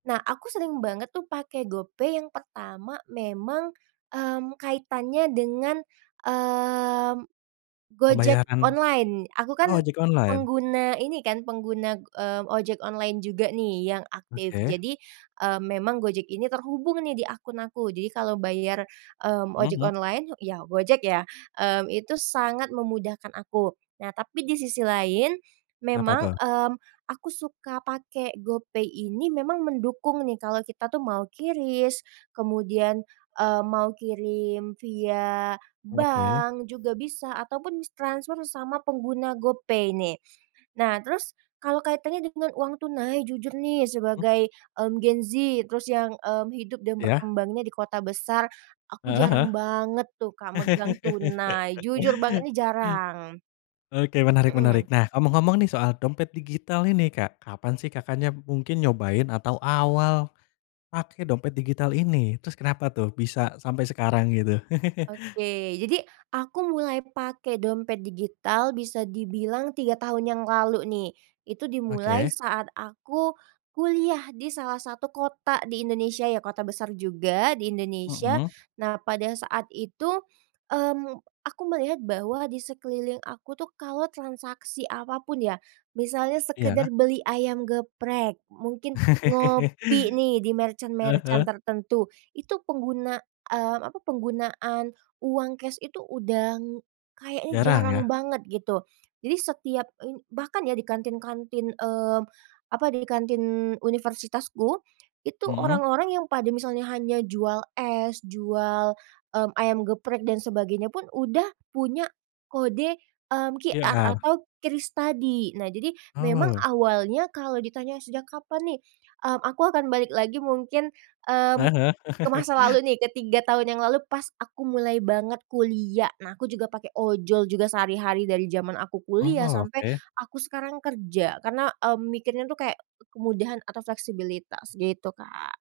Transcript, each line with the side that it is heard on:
right: Nah, aku sering banget tuh pakai GoPay yang pertama memang, mmm, kaitannya dengan, mmm, Gojek
left: Pembayaran—
right: online. Aku kan
left: oh ojek online?
right: pengguna ini kan, pengguna, mmm, ojek online juga nih, yang aktif.
left: Oke.
right: Jadi, mmm, memang Gojek ini terhubung nih, di akun aku, jadi kalau bayar, mmm,
left: Hmm
right: ojek
left: hmm.
right: online, ya Gojek ya, mmm, itu sangat memudahkan aku. Nah, tapi di sisi lain
left: Apa
right: memang,
left: tuh?
right: mmm, aku suka pakai GoPay ini memang mendukung nih, kalau kita tuh mau QRIS, kemudian, eee, mau kirim via
left: Oke.
right: bank juga bisa ataupun s transfer sama pengguna GoPay nih. Nah, terus kalau kaitannya dengan uang tunai, jujur nih
left: Mhm.
right: sebagai, mmm, gen Z, terus yang, mmm, hidup dan
left: Iya.
right: berkembangnya di kota besar, aku
left: Heeh
right: jarang banget tuh, Kak,
left: heeh.
right: megang tunai. Jujur banget nih, jarang.
left: Oke menarik menarik.
right: Mhm.
left: Nah, ngomong-ngomong nih, soal dompet digital ini, Kak, kapan sih Kakaknya b mungkin nyobain atau awal pake dompet digital ini, terus kenapa tuh, bisa sampai sekarang gitu?
right: Oke, jadi aku mulai pakai dompet digital bisa dibilang 3 tahun yang lalu nih. Itu dimulai
left: Oke.
right: saat aku kuliah di salah satu kota di Indonesia, ya kota besar juga di Indonesia.
left: Mhm.
right: Nah, pada saat itu, mmm, aku melihat bahwa di sekeliling aku tuh kalau transaksi apapun ya, misalnya
left: Iya.
right: sekedar beli ayam geprek, mungkin ngopi nih, di
left: Heeh
right: merchant-merchant
left: heeh.
right: tertentu. Itu pengguna, mmm, apa, penggunaan uang cash itu udang, kayaknya
left: Jarang
right: jarang
left: ya?
right: banget gitu. Jadi setiap ini bahkan ya, di kantin-kantin, mmm, apa, di kantin universitasku, itu
left: Mhm.
right: orang-orang yang pada misalnya hanya jual es, jual, mmm, ayam geprek dan sebagainya pun udah punya kode, mmm, QR
left: QR?
right: atau QRIS tadi. Nah, jadi memang
left: Oh.
right: awalnya kalau ditanya, sejak kapan nih, mmm, aku akan balik lagi mungkin, mmm,
left: Heeh heeh.
right: ke masa lalu nih, ke 3 tahun yang lalu pas aku mulai banget kuliah. Nah, aku juga pakai ojol juga sehari-hari dari zaman aku kuliah
left: Oh,
right: sampai
left: oke.
right: aku sekarang kerja. Karena, mmm, mikirnya tuh, kayak kemudahan atau fleksibilitas, gitu Kak.